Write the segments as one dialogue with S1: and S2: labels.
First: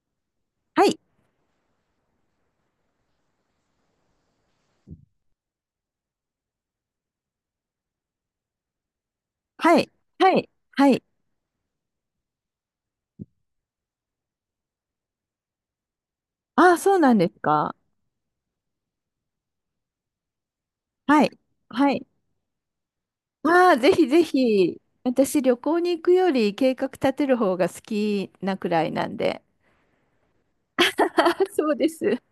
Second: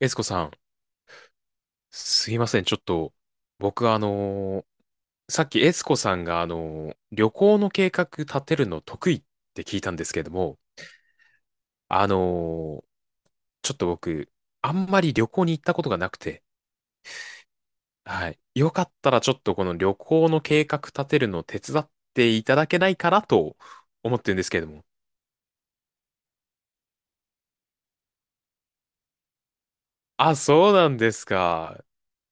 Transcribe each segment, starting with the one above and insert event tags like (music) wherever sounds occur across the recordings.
S1: エスコさん、
S2: はい。
S1: すいません。ちょっと、僕さっきエスコさんが旅行の計画立てるの得意って
S2: は
S1: 聞い
S2: い。
S1: たんですけれど
S2: はい。
S1: も、
S2: はい。
S1: あのーちょっと僕、あんまり旅行に行ったことがなくて、
S2: ああ、そうなんですか。
S1: はい。よかったらちょっとこの旅行の計画立て
S2: は
S1: る
S2: い。
S1: の手伝っ
S2: はい。
S1: ていただけないかなと
S2: ああ、ぜひ
S1: 思
S2: ぜ
S1: ってるんですけれど
S2: ひ。
S1: も。
S2: 私、旅行に行くより計画立てる方が好きなくらいなんで。
S1: あ、そうなんで
S2: (laughs)
S1: す
S2: あ、そう
S1: か。
S2: です。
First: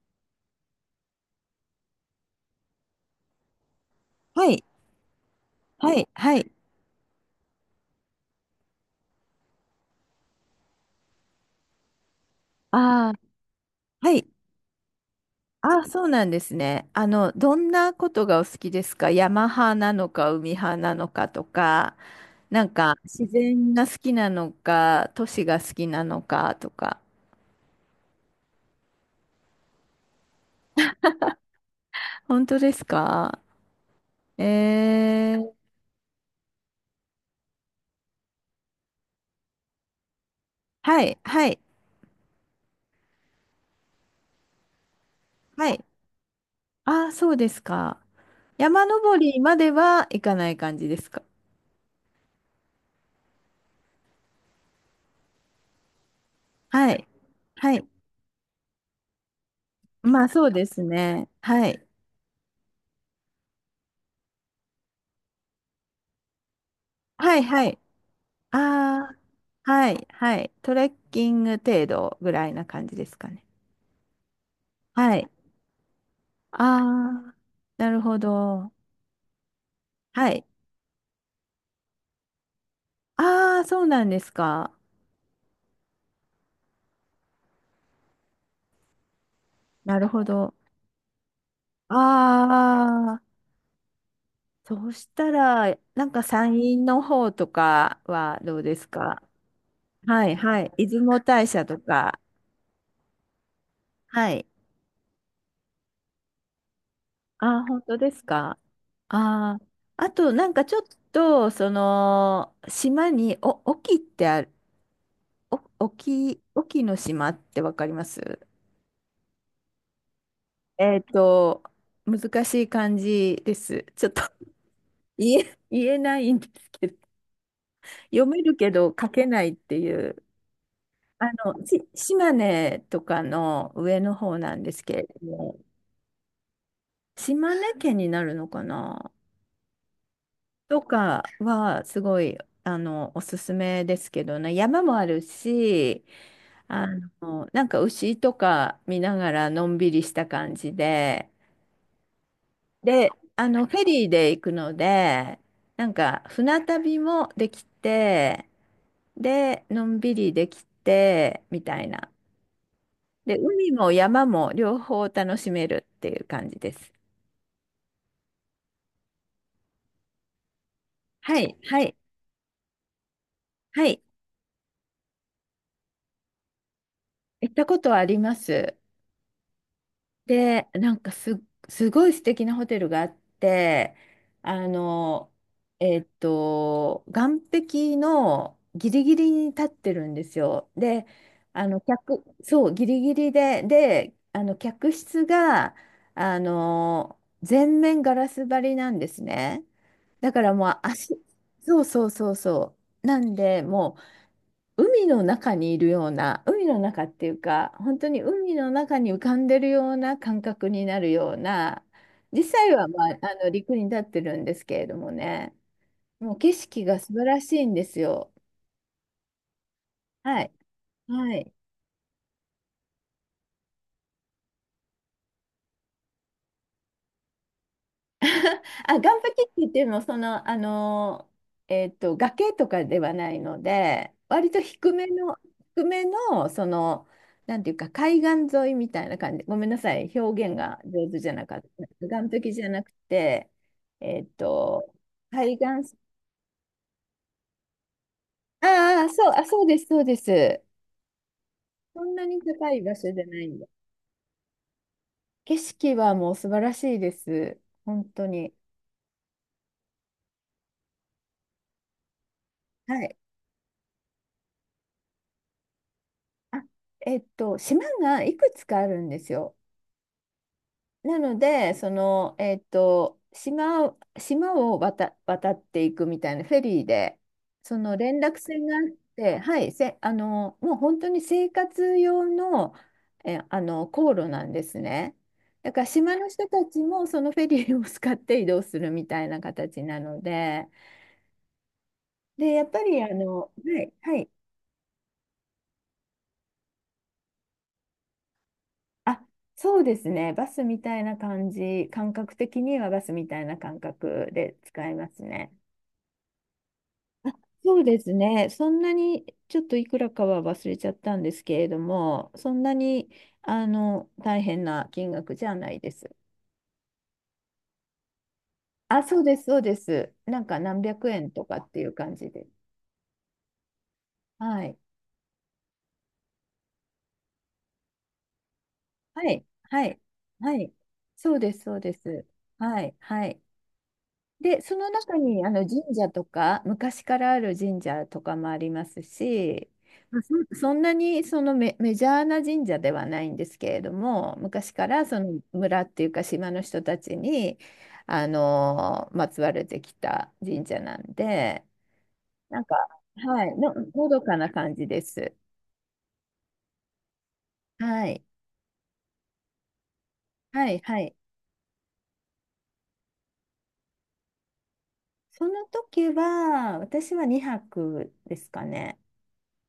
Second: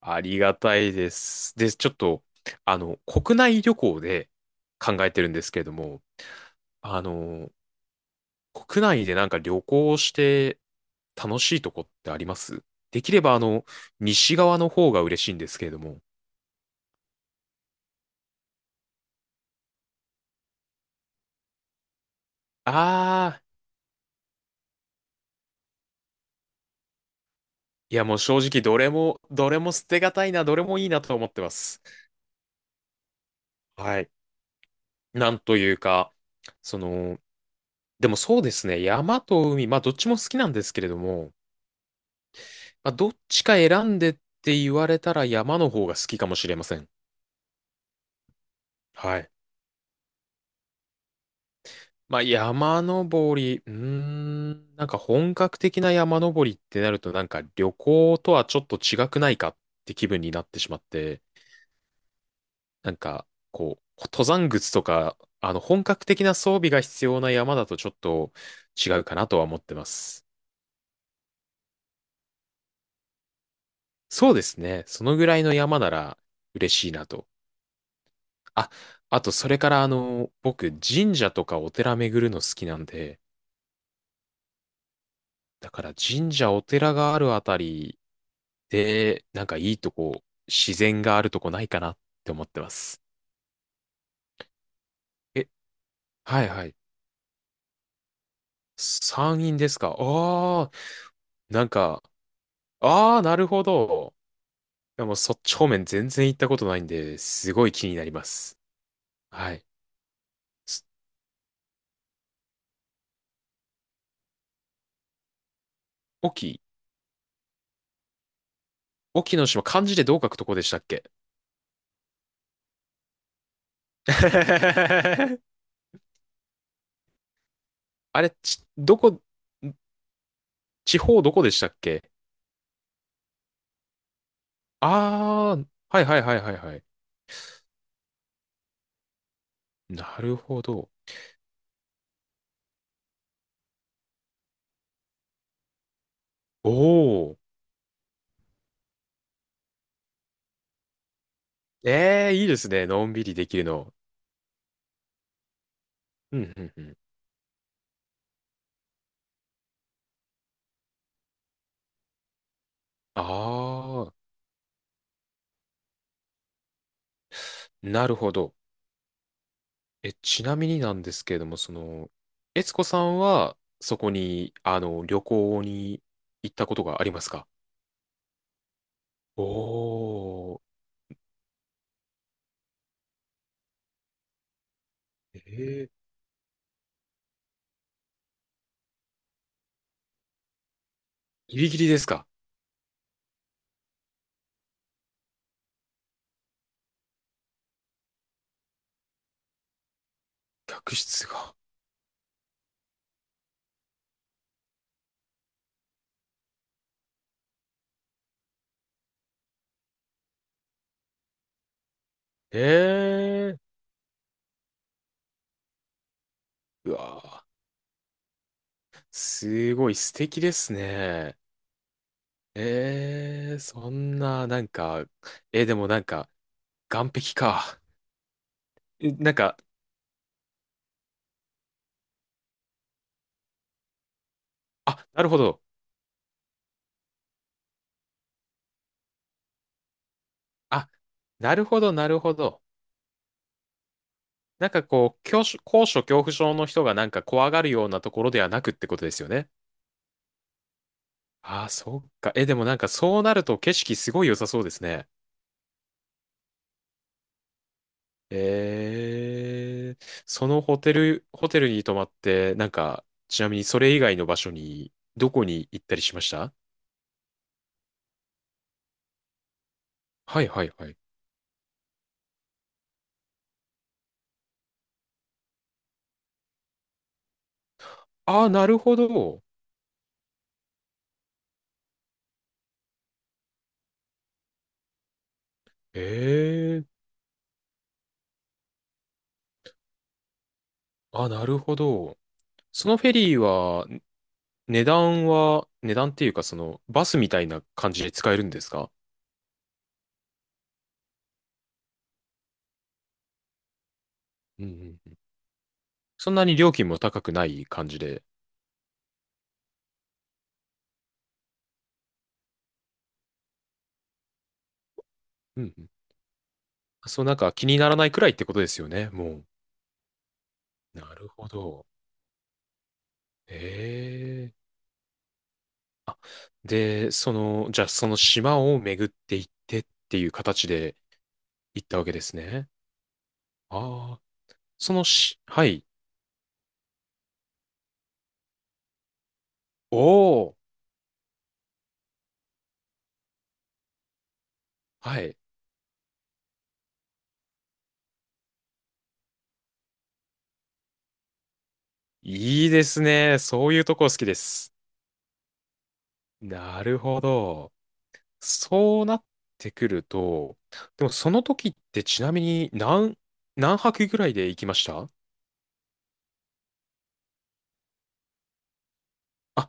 S1: ありがたいです。で、ちょっと、国内旅行で
S2: はい。
S1: 考えてるんですけれど
S2: は
S1: も、
S2: い。はい。
S1: あの国内でなんか旅行して楽しいとこってあります？で
S2: あ
S1: き
S2: あ、
S1: れば
S2: はい。
S1: 西側の方が嬉しいんですけれど
S2: ああ、
S1: も。
S2: そうなんですね。どんなことがお好きですか？山派なのか、海派なのかとか、なん
S1: あ
S2: か、自
S1: あ、
S2: 然が好きなのか、都市が好きなのかとか。
S1: いやもう正直どれも、どれも捨てがたいな、どれもいいなと思ってます。
S2: 本当ですか？
S1: はい。な
S2: え
S1: んと
S2: ー
S1: いうか、その、でもそうですね、山と海、まあどっちも好きなんですけれど
S2: はい、
S1: も、
S2: はい、
S1: まあどっちか選んでって言われたら山
S2: は
S1: の
S2: い。
S1: 方が好きかもしれません。
S2: ああ、そうですか。山登
S1: はい。
S2: りまでは行かない感じですか？
S1: まあ、山登り、なんか本格的な山登りってな
S2: は
S1: る
S2: い、
S1: と、なんか旅
S2: はい。
S1: 行とはちょっと違くないかって気分
S2: まあ、
S1: にな
S2: そ
S1: っ
S2: う
S1: て
S2: で
S1: しま
S2: す
S1: って、
S2: ね。はい、
S1: なんか、こう、登山靴とか、本格的な装備が必要な
S2: はい、
S1: 山
S2: は
S1: だと
S2: い。
S1: ちょっと違う
S2: あ
S1: か
S2: あ、
S1: なとは思ってま
S2: はい、
S1: す。
S2: はい。トレッキング程度ぐらいな感じですかね？
S1: そうですね。そ
S2: は
S1: のぐ
S2: い。
S1: らいの山なら嬉しいなと。
S2: ああ、なるほど。
S1: あ、あと、それから、
S2: はい。
S1: 僕、神社とかお寺巡るの好きなんで、
S2: ああ、そうなんですか。
S1: だから神社、お寺があるあたりで、なんかいいと
S2: なる
S1: こ、
S2: ほど。
S1: 自然があるとこないかなって思ってます。
S2: ああ、そうした
S1: え、
S2: ら、なんか
S1: はい
S2: 山
S1: はい。
S2: 陰の方とかはどうですか？
S1: 山陰ですか？
S2: はい、は
S1: ああー、
S2: い。出雲大社
S1: なん
S2: と
S1: か、
S2: か。
S1: ああ、なるほど。
S2: はい。
S1: でもそっち方面全然行ったことないんで、す
S2: ああ、
S1: ごい
S2: 本
S1: 気に
S2: 当
S1: な
S2: で
S1: り
S2: す
S1: ます。
S2: か。
S1: は
S2: ああ、
S1: い。
S2: あと、なんかちょっ
S1: す
S2: と、その、島に、沖ってある、お、
S1: 隠
S2: 沖、
S1: 岐、
S2: 沖の島ってわかります？
S1: 隠岐の島、漢字でどう書くとこでしたっ
S2: えっ
S1: け？
S2: と、難しい漢字です。ちょっと (laughs) 言
S1: (laughs)
S2: え、言えないんですけど、
S1: あ
S2: 読
S1: れ、
S2: めるけど書けないっていう、
S1: 地方どこでしたっ
S2: し
S1: け？
S2: 島根とかの上の方なんですけれど
S1: ああ
S2: も、
S1: ー、はいはいはいはいはい。
S2: 島根県になるのかな。
S1: なるほ
S2: と
S1: ど。
S2: かはすごい、おすすめですけどね。山もあるし、あ
S1: おー。
S2: なんか牛とか見ながらのんびりした感じで。
S1: ええ、いいですね。の
S2: で、
S1: んびりできる
S2: フェ
S1: の。
S2: リーで行くので、なんか
S1: うん、う
S2: 船
S1: ん、うん。
S2: 旅もできて、でのんびりできてみたいな。
S1: あ
S2: で、海も
S1: あ、
S2: 山も両方楽しめるっていう感じです。
S1: なるほど。え、ちなみになんですけ
S2: は
S1: れど
S2: い、
S1: も、
S2: はい、
S1: 悦子さんは、
S2: は
S1: そ
S2: い。
S1: こに、旅行に行ったことがありますか？
S2: 行ったことはあります。
S1: おー。
S2: で、なんかすごい素敵なホテルがあって、あの、
S1: ええ、
S2: 岸壁のギリギリに立ってるんですよ。で、
S1: ギリギリです
S2: 客、
S1: か？
S2: そう、ギリギリで、で、客室が、全面ガラス張りなんですね。だからもう
S1: 客
S2: 足、
S1: 室が。
S2: そうそうそうそう。なんで、もう、海の中にいるような、海の中っていうか、本当に海の中に浮かんでるような感覚になるような、実際は、まあ、あの
S1: ええ、
S2: 陸に立ってるんですけれどもね、もう景色
S1: う
S2: が素
S1: わ
S2: 晴ら
S1: ー、
S2: しいんですよ。
S1: すごい素
S2: は
S1: 敵で
S2: い。
S1: す
S2: は
S1: ね。
S2: い。
S1: ええ、そんな、なんか、でもなんか、岸壁か。
S2: (laughs) あ、岩壁
S1: なん
S2: って
S1: か、
S2: 言っても、その、崖とかではないので、割と低め
S1: あ、なる
S2: の、
S1: ほど。
S2: 低めの、なんていうか、海岸沿いみたいな感じ。ごめんなさい、表現が
S1: あ、
S2: 上手じゃな
S1: な
S2: かっ
S1: るほど、
S2: た。
S1: なる
S2: 岩
S1: ほ
S2: 壁
S1: ど。
S2: じゃなくて、えっ
S1: なんか
S2: と、
S1: こう、
S2: 海
S1: 高
S2: 岸、
S1: 所恐怖症の人がなんか怖がるようなところではなくってこ
S2: あ
S1: と
S2: あ、
S1: です
S2: そ
S1: よ
S2: う、あ、
S1: ね。
S2: そうです、そうです。
S1: ああ、そ
S2: そ
S1: っ
S2: んな
S1: か。
S2: に
S1: え、でも
S2: 高
S1: なん
S2: い
S1: か
S2: 場所じ
S1: そう
S2: ゃ
S1: な
S2: な
S1: る
S2: いん
S1: と
S2: で。
S1: 景色すごい良さそうですね。
S2: 景色はもう素晴らしいです。本当に。
S1: そのホテル、に泊まって、なん
S2: は
S1: か、
S2: い。
S1: ちなみにそれ以外の場所に、どこに行ったりしました？
S2: あ、島がいくつかあるんですよ。
S1: はいはいはい。
S2: なので、島を渡っていくみたいなフェリーで、その連絡
S1: ああ、
S2: 船
S1: な
S2: が
S1: る
S2: あっ
S1: ほ
S2: て、
S1: ど。
S2: はい、せ、あの、もう本当に生活用の、え、あの、航路なんですね。だから島の人たち
S1: ええー、
S2: もそのフェリーを使って移動するみたいな形なので、
S1: あ、なるほど。
S2: で、やっぱ
S1: その
S2: り
S1: フェリー
S2: は
S1: は
S2: い、はい、
S1: 値段っていうか、バスみたいな感じで使えるんですか？
S2: あ、そうですね、バスみたいな感じ、感覚的にはバスみたいな感覚で
S1: うんう
S2: 使い
S1: ん
S2: ま
S1: うん。
S2: すね。
S1: そんなに料金も高くない
S2: そう
S1: 感
S2: で
S1: じ
S2: す
S1: で、
S2: ね。そんなに、ちょっといくらかは忘れちゃったんですけれども、そんなに、大変な金額じゃ
S1: う
S2: な
S1: ん
S2: い
S1: うん。
S2: です。
S1: そう、なんか気にならないくらいってことですよ
S2: あ、
S1: ね、
S2: そうで
S1: も
S2: す、そうです。なんか何
S1: う。
S2: 百
S1: なる
S2: 円と
S1: ほ
S2: かって
S1: ど。
S2: いう感じで。
S1: ええ。
S2: はい。
S1: あ、で、じゃあその島を巡っ
S2: は
S1: てい
S2: い。
S1: って
S2: は
S1: っ
S2: い。
S1: ていう
S2: は
S1: 形
S2: い。
S1: で
S2: そうです、そう
S1: 行っ
S2: で
S1: たわけで
S2: す。
S1: すね。
S2: はい。はい。
S1: ああ、
S2: で、その
S1: その
S2: 中
S1: し、
S2: にあ
S1: は
S2: の神
S1: い。
S2: 社とか、昔からある神社とかもありますし、
S1: お
S2: まあ
S1: お、
S2: そんなにそのメジャーな神社ではないんですけれども、昔からそ
S1: はい。
S2: の村っていうか島の人たちに、まつわれてきた神社なんで、なん
S1: いい
S2: か、
S1: ですね。
S2: はい、
S1: そ
S2: の、
S1: ういうとこ
S2: の
S1: 好
S2: ど
S1: きで
S2: かな
S1: す。
S2: 感じです。
S1: なるほど。
S2: はい、
S1: そうなってくると、
S2: はい、は
S1: でも
S2: い。
S1: その時ってちなみに何泊ぐらいで行きました？
S2: その時は、私は2泊ですかね。
S1: あ、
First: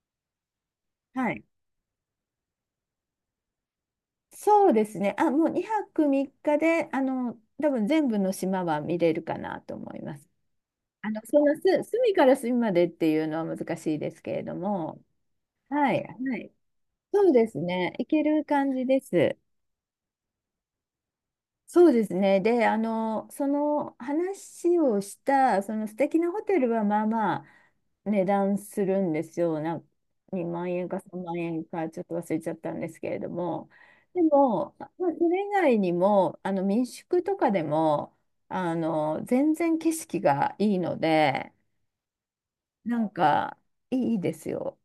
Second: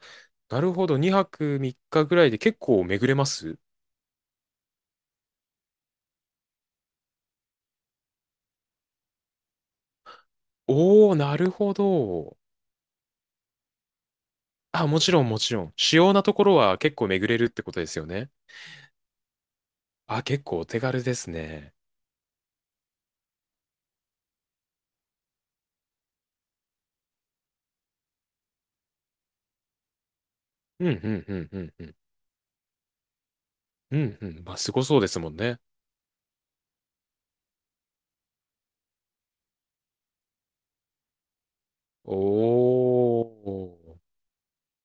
S1: なるほど。2
S2: はい、
S1: 泊3日ぐらいで結構巡れます？
S2: そうですね。あ、もう2泊3日で、多分全部の島は見れるかなと思います。
S1: おー、なるほ
S2: 隅から
S1: ど。
S2: 隅までっていうのは難しいですけれど
S1: あ、も
S2: も、
S1: ちろんもちろん。
S2: は
S1: 主
S2: い、
S1: 要なと
S2: は
S1: こ
S2: い。
S1: ろは結構
S2: そ
S1: 巡
S2: う
S1: れる
S2: で
S1: っ
S2: す
S1: てことで
S2: ね。
S1: す
S2: い
S1: よ
S2: け
S1: ね。
S2: る感じです。
S1: あ、結構お手軽ですね。
S2: そうですね。で、その話をした、その素敵なホテルはまあまあ値段するんですよ。2万
S1: うん、
S2: 円
S1: う
S2: か3
S1: ん、う
S2: 万
S1: ん、う
S2: 円
S1: ん、う
S2: か
S1: ん。
S2: ちょっと忘れちゃったんですけれども。
S1: うん、
S2: で
S1: うん。まあ、す
S2: も、
S1: ご
S2: まあ、
S1: そう
S2: そ
S1: ですもん
S2: れ以
S1: ね。
S2: 外にも、あの民宿とかでも、全然景色がいいので、
S1: お
S2: なんか
S1: ー。
S2: いいですよ。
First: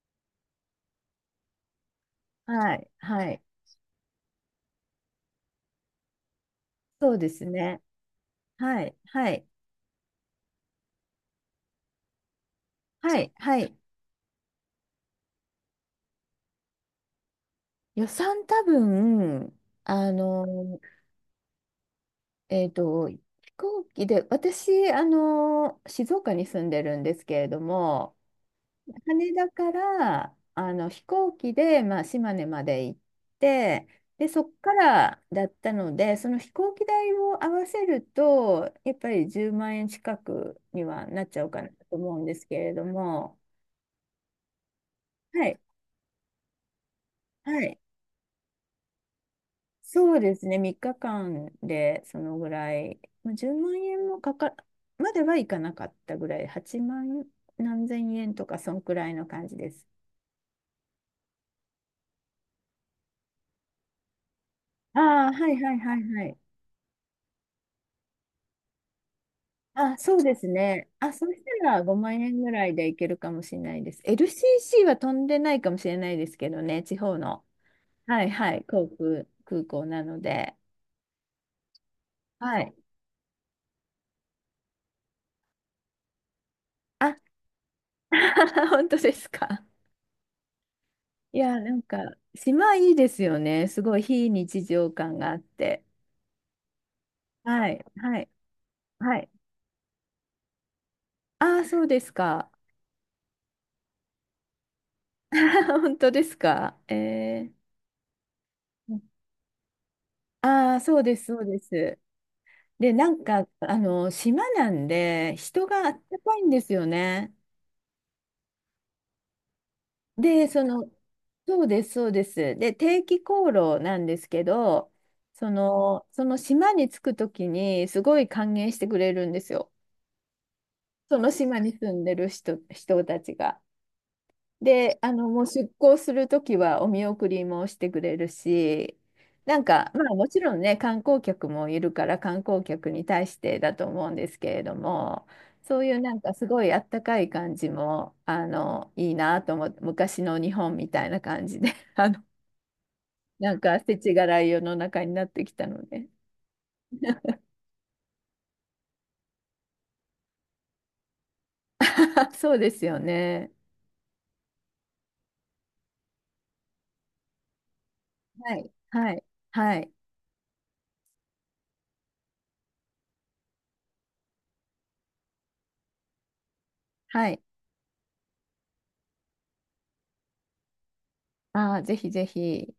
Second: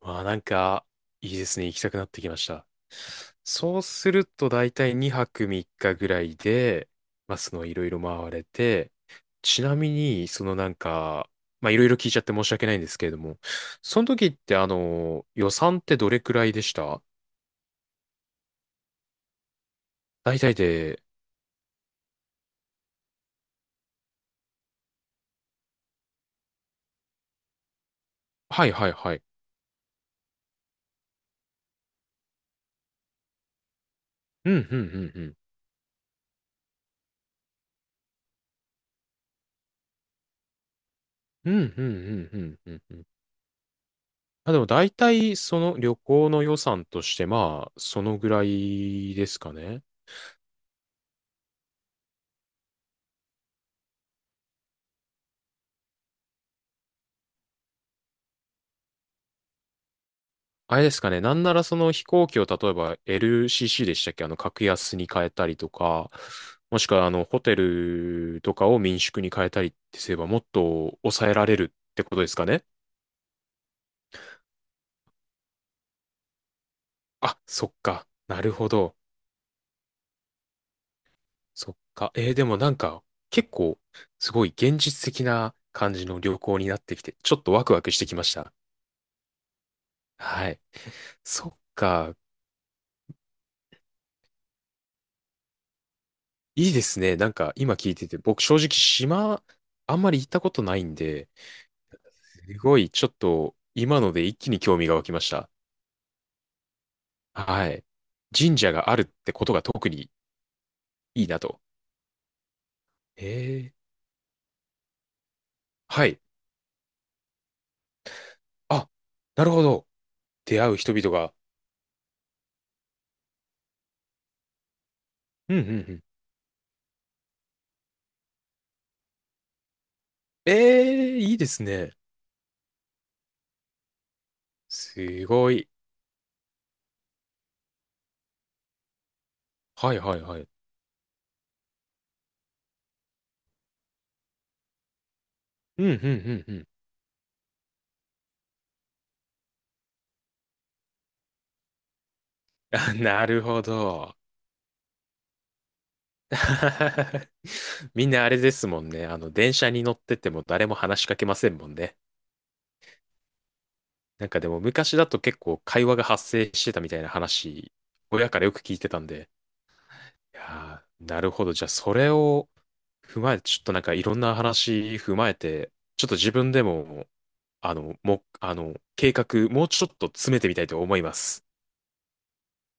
S1: まあなんか、いいですね。行きたくなってきました。
S2: はい、はい。
S1: そうするとだいたい2泊3日ぐらいで、
S2: そうで
S1: まあ
S2: す
S1: そのい
S2: ね。
S1: ろいろ回れ
S2: は
S1: て、
S2: い、はい、
S1: ちなみに、なんか、まあいろいろ聞いちゃって申し訳ないんですけれ
S2: は
S1: ど
S2: い、
S1: も、
S2: はい。
S1: その時って予算ってどれくらいでした？
S2: 予算多分、あ
S1: 大体
S2: の
S1: で、
S2: 飛行機で、私、あの、静岡に住んでるんですけれども、
S1: はいはいはい。
S2: 羽田から、あの、飛行機で、まあ、島根まで行って、で、そっ
S1: うん、うん、
S2: か
S1: うん、う
S2: ら
S1: ん。
S2: だったので、その飛行機代を合わせると、やっぱり10万円近くにはなっちゃう
S1: うん、うん、う
S2: かな
S1: ん、
S2: と
S1: う
S2: 思うんですけ
S1: ん、う
S2: れ
S1: ん。
S2: ど
S1: うん
S2: も、
S1: まあでも大体
S2: はい、
S1: その旅行の予算として
S2: は
S1: まあ、
S2: い。
S1: そのぐらいですかね。
S2: そうですね、3日間でそのぐらい、まあ、10万円もかか、まではいかなかったぐらい、8万何千円とか、そんくらいの感じです。
S1: あれですかね。なんならその飛行機を例えば LCC でしたっけ？格安に変
S2: あ
S1: え
S2: あ、
S1: た
S2: はい、
S1: りと
S2: はい、はい、
S1: か、
S2: はい。
S1: もしくはホテルとかを民宿に変えたりっ
S2: あ、
S1: てす
S2: そ
S1: れ
S2: う
S1: ば
S2: で
S1: もっ
S2: すね。
S1: と
S2: あ、そ
S1: 抑え
S2: し
S1: られ
S2: た
S1: る
S2: ら
S1: って
S2: 5
S1: こと
S2: 万
S1: です
S2: 円
S1: か
S2: ぐ
S1: ね？
S2: らいでいけるかもしれないです。LCC は飛んでないかもしれないですけどね、地方
S1: あ、
S2: の。
S1: そっか。
S2: はい、
S1: なる
S2: はい、
S1: ほど。
S2: 空港なので。
S1: そっか。でも
S2: は
S1: な
S2: い。
S1: んか、結構、すごい現実的な感じの旅行になってき
S2: あ、
S1: て、ちょっとワクワクしてきました。
S2: (laughs) 本当ですか。
S1: はい。
S2: い
S1: そっ
S2: や、なんか、
S1: か。
S2: 島いいですよね。すごい非日常感があって。
S1: いいですね。なんか、
S2: は
S1: 今
S2: い、
S1: 聞いて
S2: は
S1: て、
S2: い、
S1: 僕正直
S2: はい。
S1: 島、あんまり行ったことないんで、
S2: ああ、そうですか。
S1: すごい、ちょっと、今ので一気に興味が湧きました。
S2: (laughs) 本当ですか。え
S1: はい。神社があるっ
S2: ー、
S1: てことが特に
S2: ああ、そうで
S1: い
S2: す、
S1: い
S2: そ
S1: な
S2: うで
S1: と。
S2: す。で、なんか、
S1: え
S2: あ
S1: え。
S2: の、島なんで、人があっ
S1: は
S2: た
S1: い。
S2: かいんですよね。
S1: あ、なるほど。
S2: で、
S1: 出会う人々が。
S2: そうです、そうです。で、定期航路なんですけど、そ
S1: うん、うん、うん。
S2: の、その島に着くときに、すごい歓迎してくれるんですよ。
S1: え
S2: そ
S1: え、
S2: の
S1: いいで
S2: 島
S1: す
S2: に住
S1: ね。
S2: んでる人たちが。で、
S1: す
S2: もう
S1: ご
S2: 出
S1: い。
S2: 航するときはお見送りもしてくれるし、なんか、
S1: はい、
S2: まあ
S1: はい、
S2: も
S1: は
S2: ち
S1: い。
S2: ろんね、観光客もいるから観光客に対してだと思うんですけれども、そ
S1: う
S2: う
S1: ん、う
S2: い
S1: ん、う
S2: うなんか
S1: ん、
S2: す
S1: う
S2: ご
S1: ん。
S2: いあったかい感じも、いいなと思って、昔の日本みたいな感じで、(laughs)
S1: (laughs) あ、なる
S2: なん
S1: ほ
S2: か世知
S1: ど。
S2: 辛い世の中になってきたので。
S1: (laughs) みんなあれですもんね。電車に乗ってても誰も話しかけませんもんね。
S2: (laughs) そうですよね。
S1: なんかでも昔だと結構会話が発生してたみたいな話、親からよ
S2: は
S1: く
S2: い、
S1: 聞いてたん
S2: はい、
S1: で。
S2: はい、
S1: いやーなるほど。じゃあ、それを踏まえて、ちょっとなんかいろんな話踏まえて、ちょっと自分でも、
S2: はい。
S1: 計画、もうちょっと詰めてみたいと思います。
S2: ああ、ぜひぜひ。